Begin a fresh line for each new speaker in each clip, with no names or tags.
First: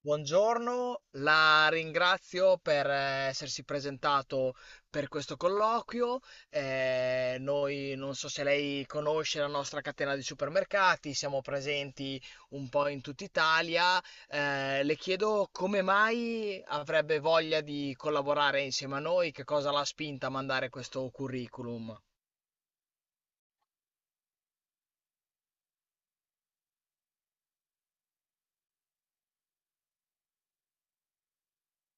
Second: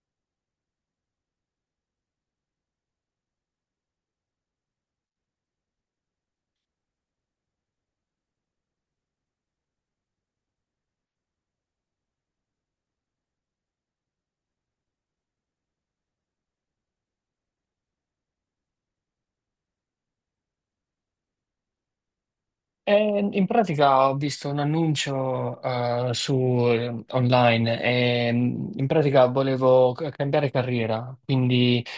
Buongiorno, la ringrazio per essersi presentato per questo colloquio. Noi non so se lei conosce la nostra catena di supermercati, siamo presenti un po' in tutta Italia. Le chiedo come mai avrebbe voglia di collaborare insieme a noi. Che cosa l'ha spinta a mandare questo curriculum?
In pratica ho visto un annuncio su online e in pratica volevo cambiare carriera, quindi eh,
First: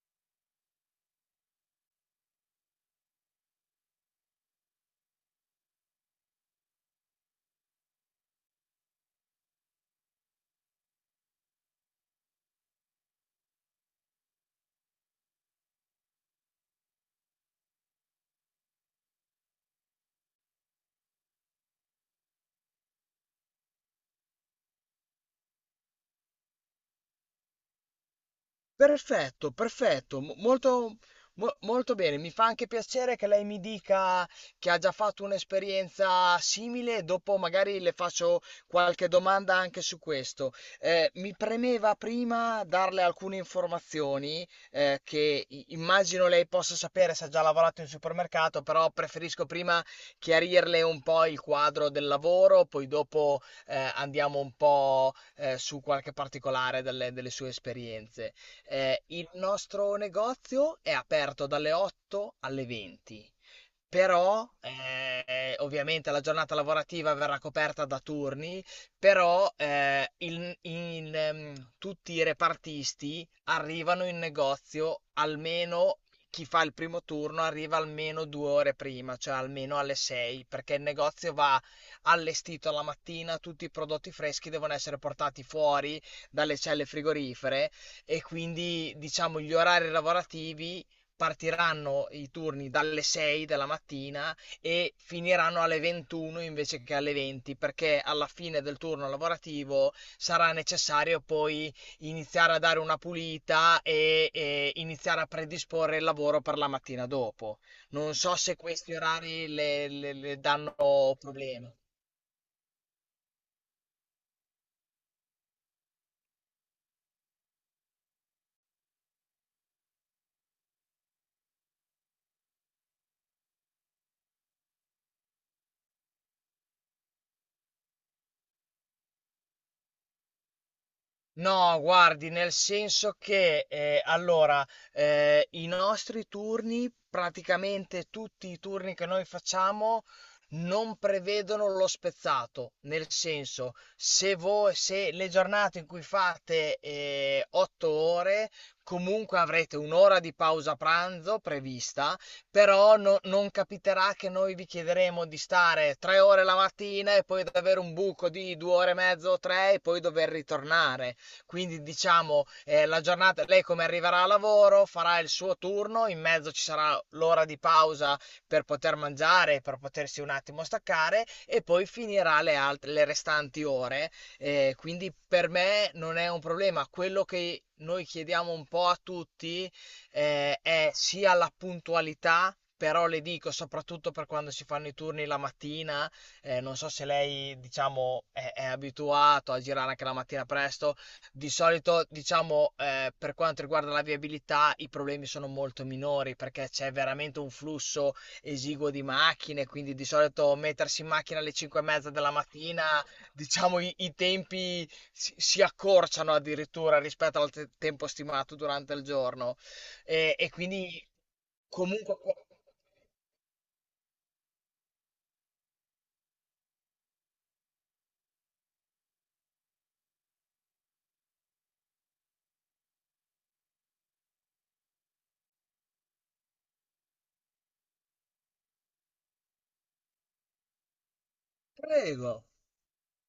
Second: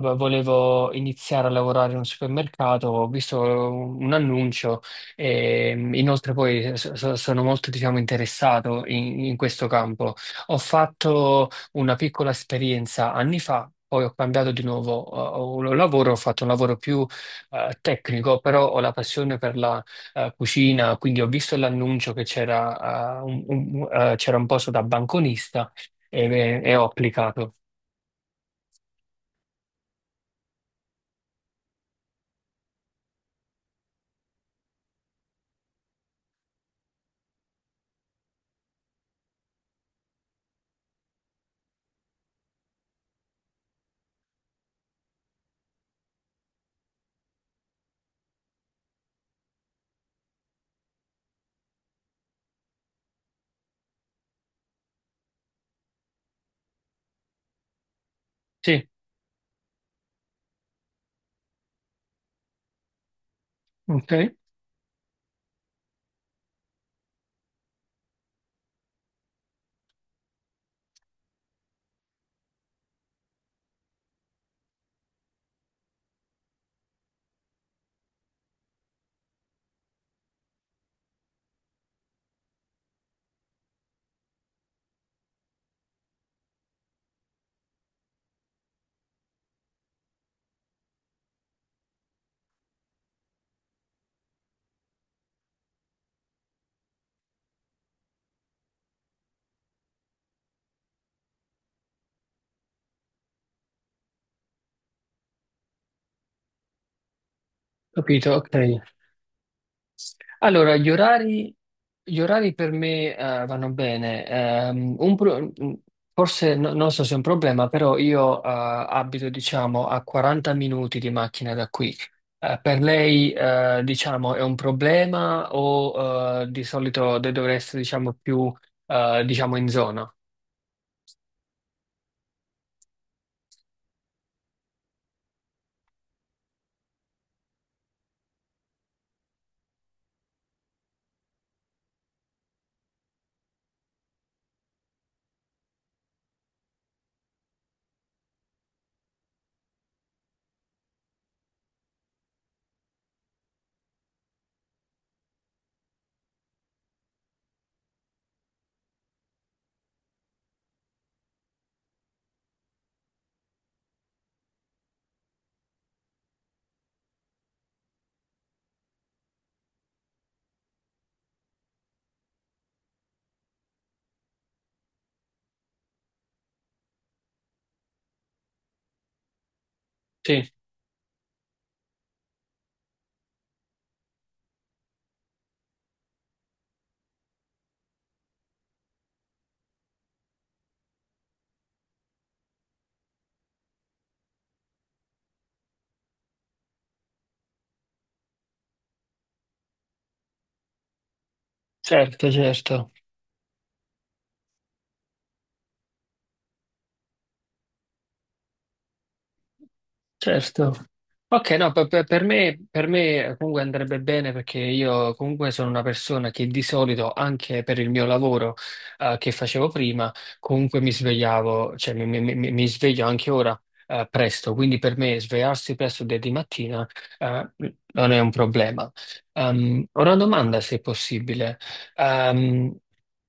volevo iniziare a lavorare in un supermercato, ho visto un annuncio e inoltre poi sono molto, diciamo, interessato in questo campo. Ho fatto una piccola esperienza anni fa. Poi ho cambiato di nuovo lavoro, ho fatto un lavoro più tecnico, però ho la passione per la cucina, quindi ho visto l'annuncio che c'era c'era un posto da banconista e ho applicato.
Perfetto, perfetto, molto, molto bene. Mi fa anche piacere che lei mi dica che ha già fatto un'esperienza simile. Dopo magari le faccio qualche domanda anche su questo. Mi premeva prima darle alcune informazioni che immagino lei possa sapere se ha già lavorato in supermercato, però preferisco prima chiarirle un po' il quadro del lavoro, poi dopo andiamo un po' su qualche particolare delle sue esperienze.
Sì,
Il nostro negozio è aperto dalle 8 alle 20,
ok,
però ovviamente la giornata lavorativa verrà coperta da turni, però tutti i repartisti arrivano in negozio almeno, chi fa il primo turno arriva almeno 2 ore prima, cioè almeno alle 6, perché il negozio va allestito la mattina, tutti i prodotti freschi devono essere portati fuori dalle celle frigorifere e quindi diciamo gli orari lavorativi, partiranno i turni dalle 6 della mattina e finiranno alle 21 invece che alle 20, perché alla fine del turno lavorativo sarà necessario poi iniziare a dare una pulita e, iniziare a predisporre il lavoro per la mattina dopo. Non
capito,
so
ok.
se questi orari le danno
Allora, gli orari,
problemi.
gli orari per me vanno bene. Forse non so se è un problema, però io abito, diciamo, a 40 minuti di macchina da qui. Per lei, diciamo, è un problema o di solito dovreste, diciamo, più diciamo in zona?
No, guardi, nel senso che allora, i nostri turni, praticamente tutti i turni che noi facciamo, non prevedono lo spezzato. Nel senso, se voi, se le giornate in cui fate 8 ore, comunque avrete un'ora di pausa pranzo prevista, però non capiterà che noi vi chiederemo di stare 3 ore la mattina e poi di avere un buco di 2 ore e mezzo o tre e poi dover ritornare. Quindi diciamo, la giornata, lei come arriverà a lavoro, farà il suo turno, in mezzo ci sarà l'ora di pausa per poter mangiare, per potersi un attimo staccare e poi finirà le restanti ore. Quindi per me non è un problema. Quello che noi chiediamo un po' a tutti
Sì,
è sia la puntualità, però le dico soprattutto per quando si fanno i turni la mattina, non so se lei, diciamo, è abituato a girare anche la mattina presto. Di solito, diciamo, per quanto riguarda la viabilità, i problemi sono molto minori perché c'è veramente un flusso esiguo di macchine, quindi di solito mettersi in macchina alle 5 e mezza
certo,
della mattina,
certo,
diciamo, i tempi si accorciano addirittura rispetto al tempo stimato durante il giorno. E
certo.
quindi
Ok, no,
comunque.
per me comunque andrebbe bene perché io comunque sono una persona che di solito, anche per il mio lavoro che facevo prima, comunque mi svegliavo, cioè mi sveglio anche ora presto, quindi per me svegliarsi presto di mattina eh, non è un problema. Ho una domanda se è possibile.
Prego.
Ehm,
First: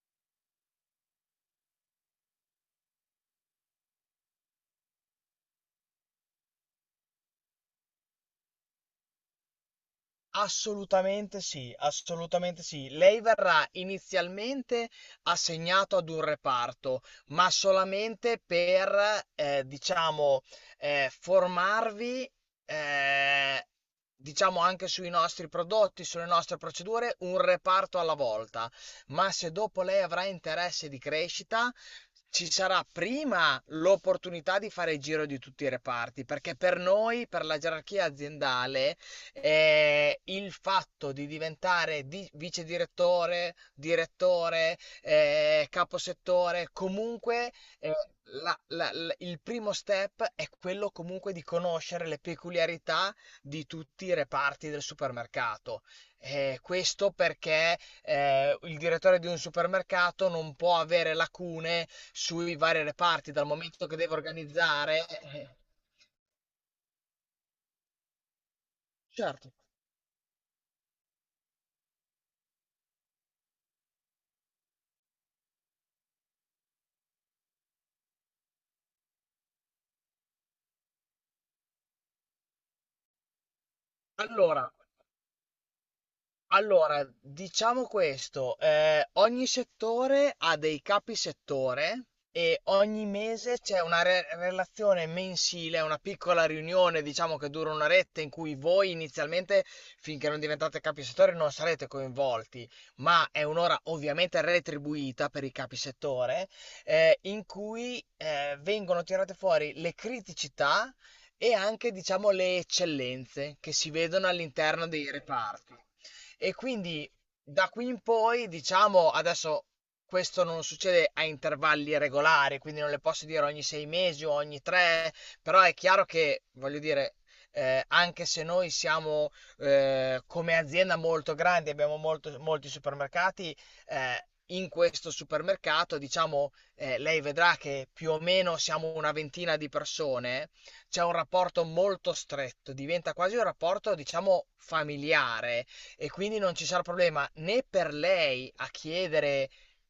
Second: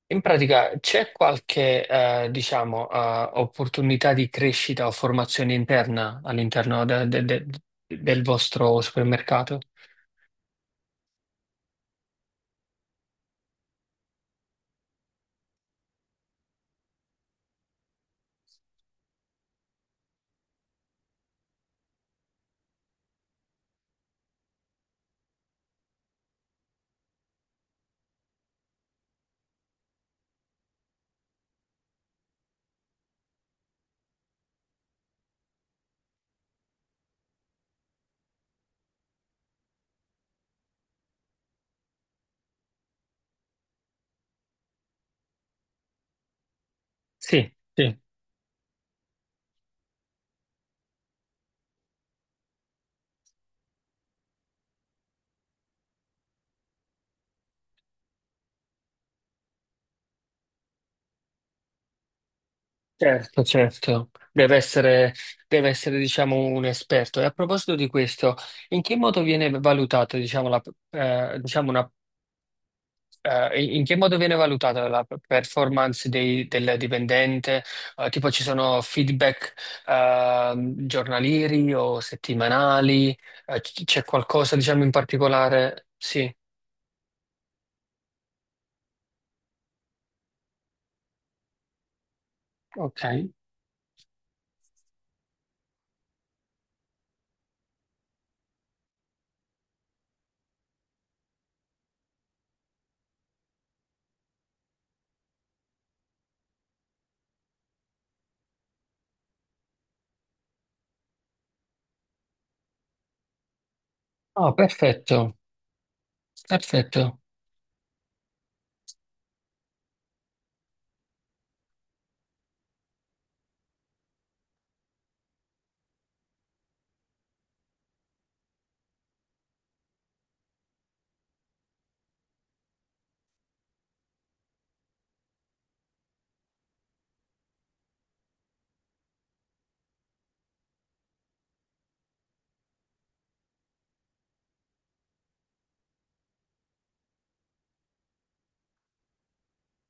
In pratica c'è qualche, diciamo, opportunità di crescita o formazione interna all'interno del vostro supermercato?
Assolutamente sì, assolutamente sì. Lei verrà inizialmente assegnato ad un reparto, ma solamente per, diciamo, formarvi, eh, diciamo, anche sui nostri prodotti, sulle nostre procedure, un reparto alla volta. Ma se dopo lei avrà interesse di crescita, ci sarà prima l'opportunità di fare il giro di tutti i reparti, perché per noi, per la gerarchia aziendale, il fatto di diventare vice direttore, direttore, caposettore, comunque,
Sì,
eh,
sì,
il primo step è quello comunque di conoscere le peculiarità di tutti i reparti del supermercato. Questo perché il direttore di un supermercato non può avere lacune sui vari reparti
certo,
dal momento che
certo.
deve
Deve
organizzare.
essere, deve essere, diciamo, un esperto. E a proposito di questo, in che modo
Certo.
viene valutata, diciamo, la, diciamo, una in in che modo viene valutata la performance del dipendente? Tipo ci sono feedback giornalieri o settimanali? C'è qualcosa,
Allora,
diciamo, in particolare? Sì,
Diciamo questo, ogni settore ha dei capi settore e
ok.
ogni mese c'è una relazione mensile, una piccola riunione, diciamo che dura un'oretta, in cui voi inizialmente, finché non diventate capi settore, non sarete coinvolti, ma è un'ora ovviamente retribuita per i capi settore, in cui vengono tirate fuori le criticità e anche, diciamo, le eccellenze che si vedono
Ah,
all'interno dei
perfetto,
reparti. E quindi
perfetto.
da qui in poi, diciamo, adesso questo non succede a intervalli regolari, quindi non le posso dire ogni 6 mesi o ogni tre, però è chiaro che, voglio dire, anche se noi siamo, come azienda molto grandi, abbiamo molti supermercati, eh, in questo supermercato, diciamo, lei vedrà che più o meno siamo una ventina di persone, c'è un rapporto molto stretto, diventa quasi un rapporto, diciamo, familiare, e quindi non ci sarà problema né per lei a chiedere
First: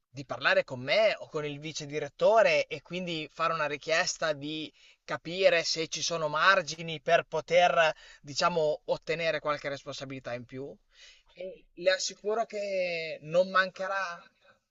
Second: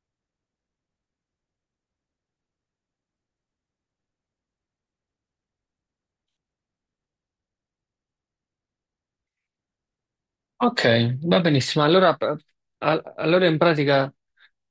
di parlare con me o con il vice direttore e quindi fare una richiesta di capire se ci sono margini per poter, diciamo, ottenere qualche responsabilità in più.
Ok, va
E
benissimo.
le
Allora,
assicuro che
allora
non
in pratica.
mancherà.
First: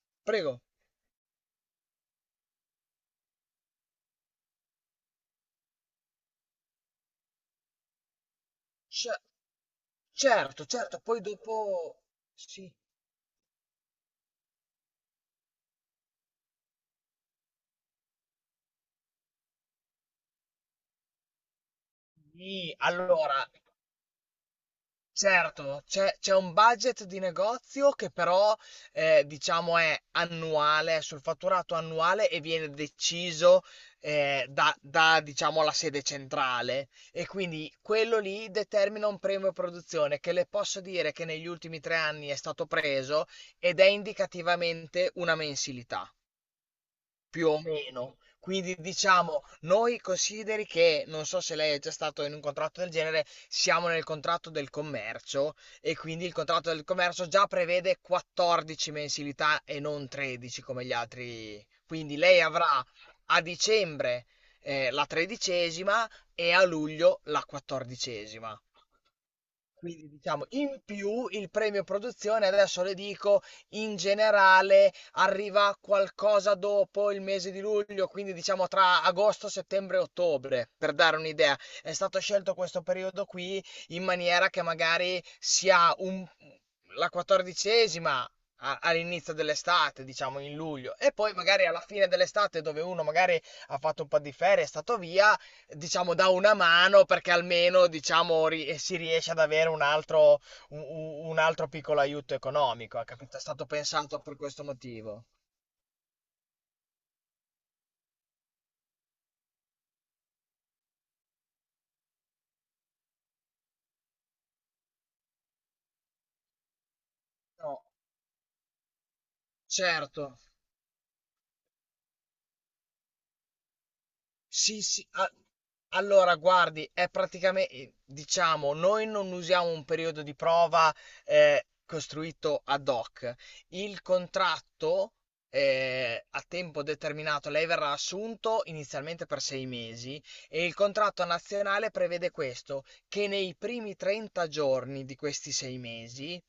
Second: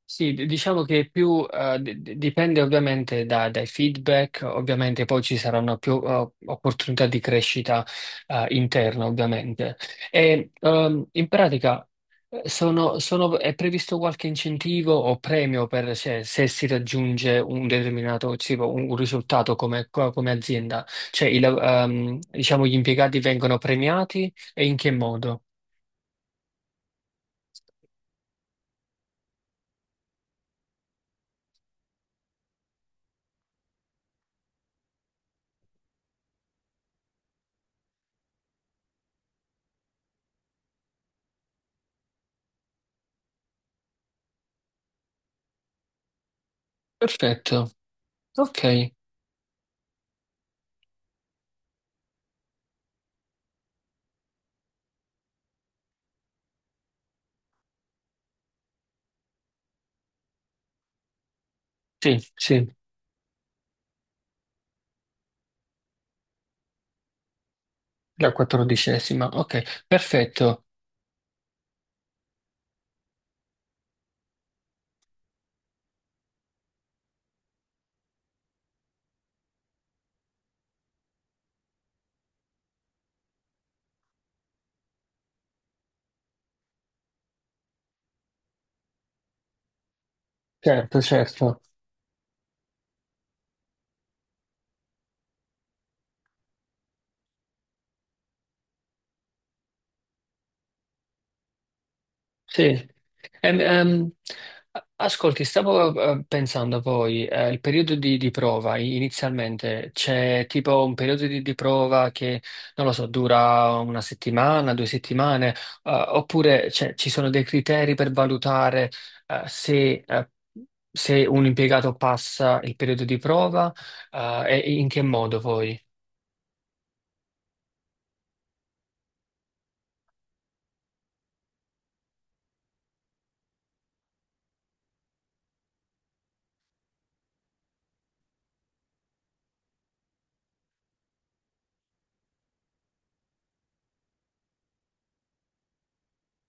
Sì,
Prego.
diciamo che più dipende ovviamente dai feedback, ovviamente poi ci saranno più opportunità di crescita interna,
Cer-
ovviamente. E,
certo, certo, poi
in pratica
dopo. Sì,
è previsto qualche incentivo o premio per se, se si raggiunge un determinato tipo, un risultato come azienda? Cioè, diciamo, gli
sì.
impiegati
Allora,
vengono premiati e in che modo?
certo, c'è un budget di negozio che però, diciamo, è annuale, è sul fatturato annuale e viene deciso, da, diciamo, la sede centrale, e quindi quello lì determina un premio produzione che le posso dire che negli ultimi 3 anni è stato preso ed è indicativamente una mensilità. Più o
Perfetto,
meno. Quindi
ok,
diciamo, noi consideri che, non so se lei è già stato in un contratto del genere, siamo nel contratto del commercio e quindi il contratto del commercio già prevede 14 mensilità e non 13 come gli altri. Quindi
sì,
lei
sì.
avrà a dicembre la tredicesima e a luglio la
La
quattordicesima.
quattordicesima, ok,
Quindi diciamo,
perfetto,
in più, il premio produzione, adesso le dico, in generale arriva qualcosa dopo il mese di luglio, quindi diciamo tra agosto, settembre e ottobre, per dare un'idea. È stato scelto questo periodo qui in maniera che magari sia la quattordicesima all'inizio dell'estate, diciamo in luglio,
certo,
e poi
certo,
magari alla fine dell'estate dove uno magari ha fatto un po' di ferie, è stato via, diciamo, dà una mano, perché almeno, diciamo, si riesce ad avere un, un altro piccolo aiuto
sì.
economico. È, capito? È
Ehm,
stato
ehm,
pensato per questo motivo.
Ascolti, stavo pensando a voi, il periodo di prova inizialmente, c'è tipo un periodo di prova che, non lo so, dura una settimana, due settimane, oppure cioè, ci sono dei
No,
criteri per valutare eh, se, eh,
certo.
se un impiegato passa il periodo di prova, e
Sì,
in che
sì.
modo voi?
Allora, guardi, è praticamente, diciamo, noi non usiamo un periodo di prova costruito ad hoc. Il contratto a tempo determinato, lei verrà assunto inizialmente per 6 mesi e il contratto nazionale prevede questo, che nei primi 30 giorni di questi 6 mesi,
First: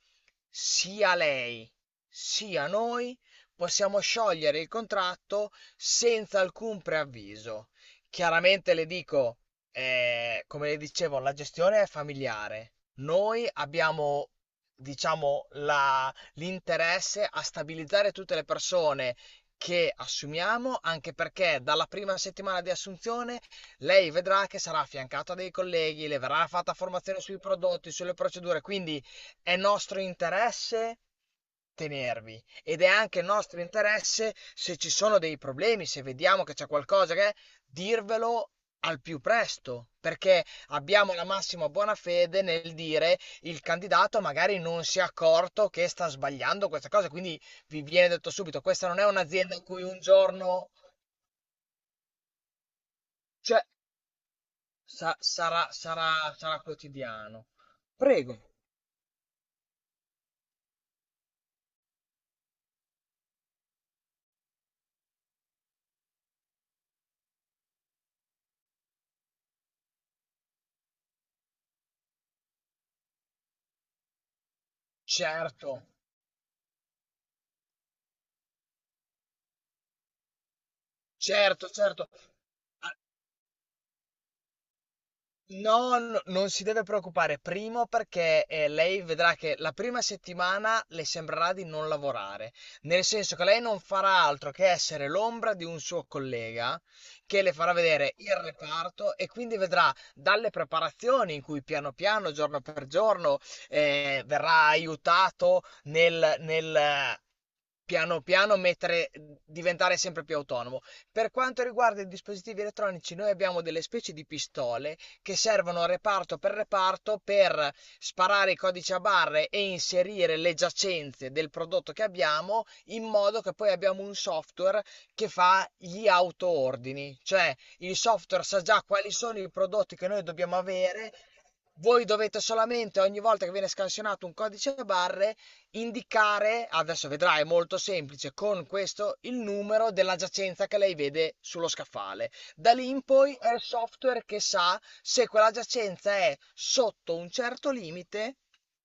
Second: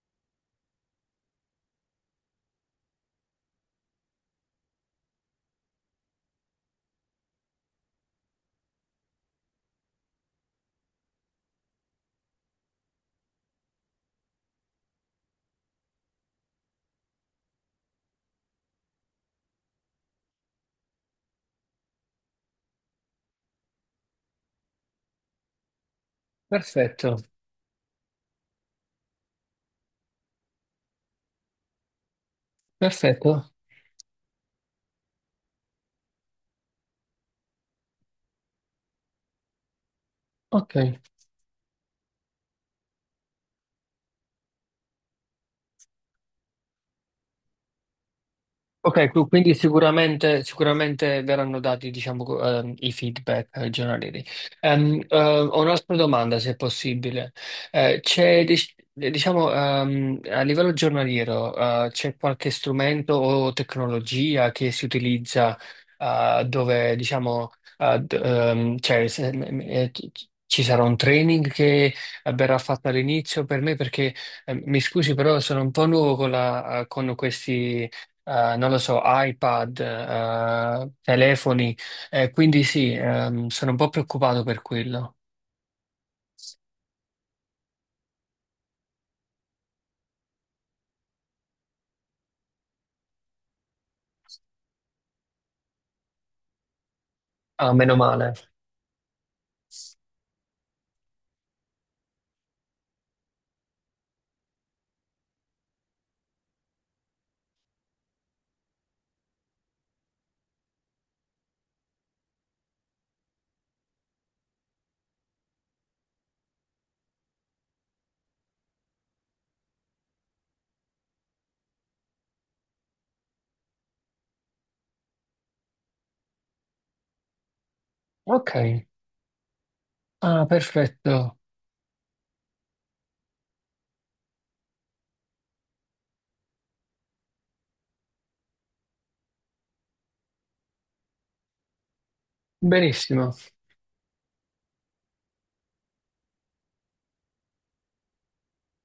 sia lei sia noi possiamo sciogliere il contratto senza alcun preavviso. Chiaramente le dico, come le dicevo, la gestione è familiare. Noi abbiamo, diciamo, l'interesse a stabilizzare tutte le persone che assumiamo, anche perché dalla prima settimana di assunzione lei vedrà che sarà affiancata a dei colleghi, le verrà fatta
Perfetto,
formazione sui prodotti, sulle procedure, quindi è nostro interesse tenervi, ed è anche
perfetto,
nostro interesse, se ci sono dei problemi, se vediamo che c'è qualcosa, che dirvelo al più presto, perché
ok.
abbiamo la massima buona fede nel dire il candidato magari non si è accorto che sta sbagliando questa cosa, quindi vi viene detto subito. Questa non è
Ok, quindi
un'azienda in cui un
sicuramente,
giorno,
sicuramente verranno dati, diciamo, i feedback
cioè,
giornalieri.
sa-
Ho
sarà,
un'altra
sarà,
domanda, se è
sarà
possibile.
quotidiano.
C'è,
Prego.
diciamo, a livello giornaliero, c'è qualche strumento o tecnologia che si utilizza, dove, diciamo, cioè, ci sarà un training che verrà fatto all'inizio per me perché mi scusi, però sono un
Certo,
po' nuovo con, con questi non lo so, iPad,
certo,
telefoni,
certo.
quindi sì, sono un po' preoccupato per quello.
No, non si deve preoccupare. Primo, perché lei vedrà che la prima settimana le sembrerà di non lavorare, nel senso che lei non farà altro che essere l'ombra di un suo collega che le
Ah,
farà
meno
vedere
male.
il reparto e quindi vedrà dalle preparazioni in cui piano piano, giorno per giorno, verrà aiutato nel, nel piano piano mettere, diventare sempre più autonomo. Per quanto riguarda i dispositivi elettronici, noi abbiamo delle specie di pistole che servono reparto per sparare i codici a barre e inserire le giacenze del prodotto che abbiamo, in modo che poi abbiamo un software che fa gli autoordini, cioè il software
Ok,
sa già quali sono i prodotti che noi
ah,
dobbiamo avere.
perfetto,
Voi dovete solamente, ogni volta che viene scansionato un codice a barre, indicare, adesso vedrai, è molto semplice, con questo il numero della giacenza che lei vede sullo scaffale. Da lì in
benissimo.
poi è il software che sa, se quella giacenza è sotto un certo limite,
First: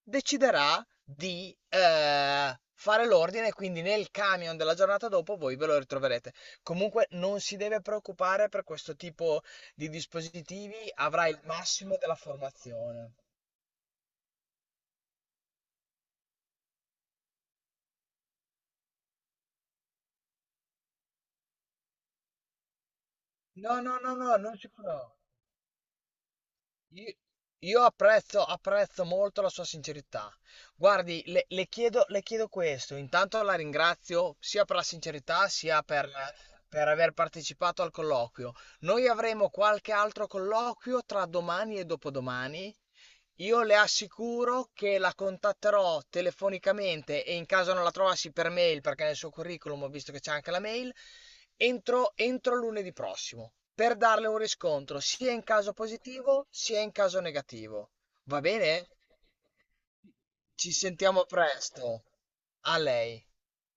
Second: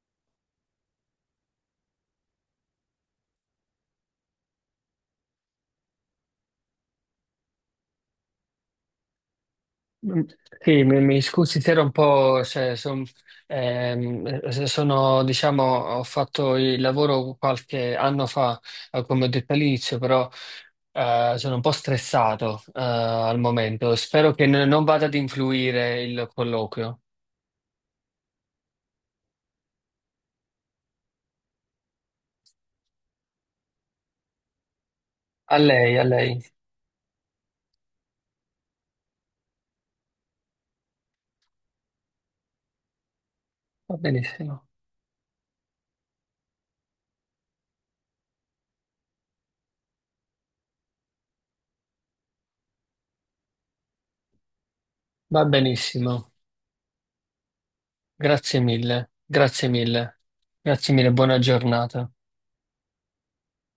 deciderà di fare l'ordine, e quindi nel camion della giornata dopo voi ve lo ritroverete. Comunque non si deve preoccupare per questo tipo di
Mm, Sì,
dispositivi,
mi
avrà il
scusi, se ero un
massimo della
po', cioè,
formazione.
se sono, diciamo, ho fatto il lavoro qualche anno fa, come ho detto all'inizio, però sono un po' stressato, al
No, no,
momento.
no,
Spero
no,
che
non si
non vada ad
preoccupi.
influire il colloquio.
Io, io apprezzo molto la sua sincerità. Guardi, le chiedo questo. Intanto la ringrazio sia per la sincerità
A
sia
lei, a
per,
lei.
aver partecipato al colloquio. Noi avremo qualche altro colloquio tra domani e dopodomani. Io le
Va benissimo,
assicuro che la contatterò telefonicamente, e in caso non la trovassi, per mail, perché nel suo curriculum ho visto che c'è anche la mail, entro lunedì prossimo, per darle un riscontro sia in
va
caso
benissimo.
positivo sia in caso negativo. Va
Grazie
bene?
mille, grazie mille,
Ci
grazie mille,
sentiamo
buona
presto.
giornata.
A lei.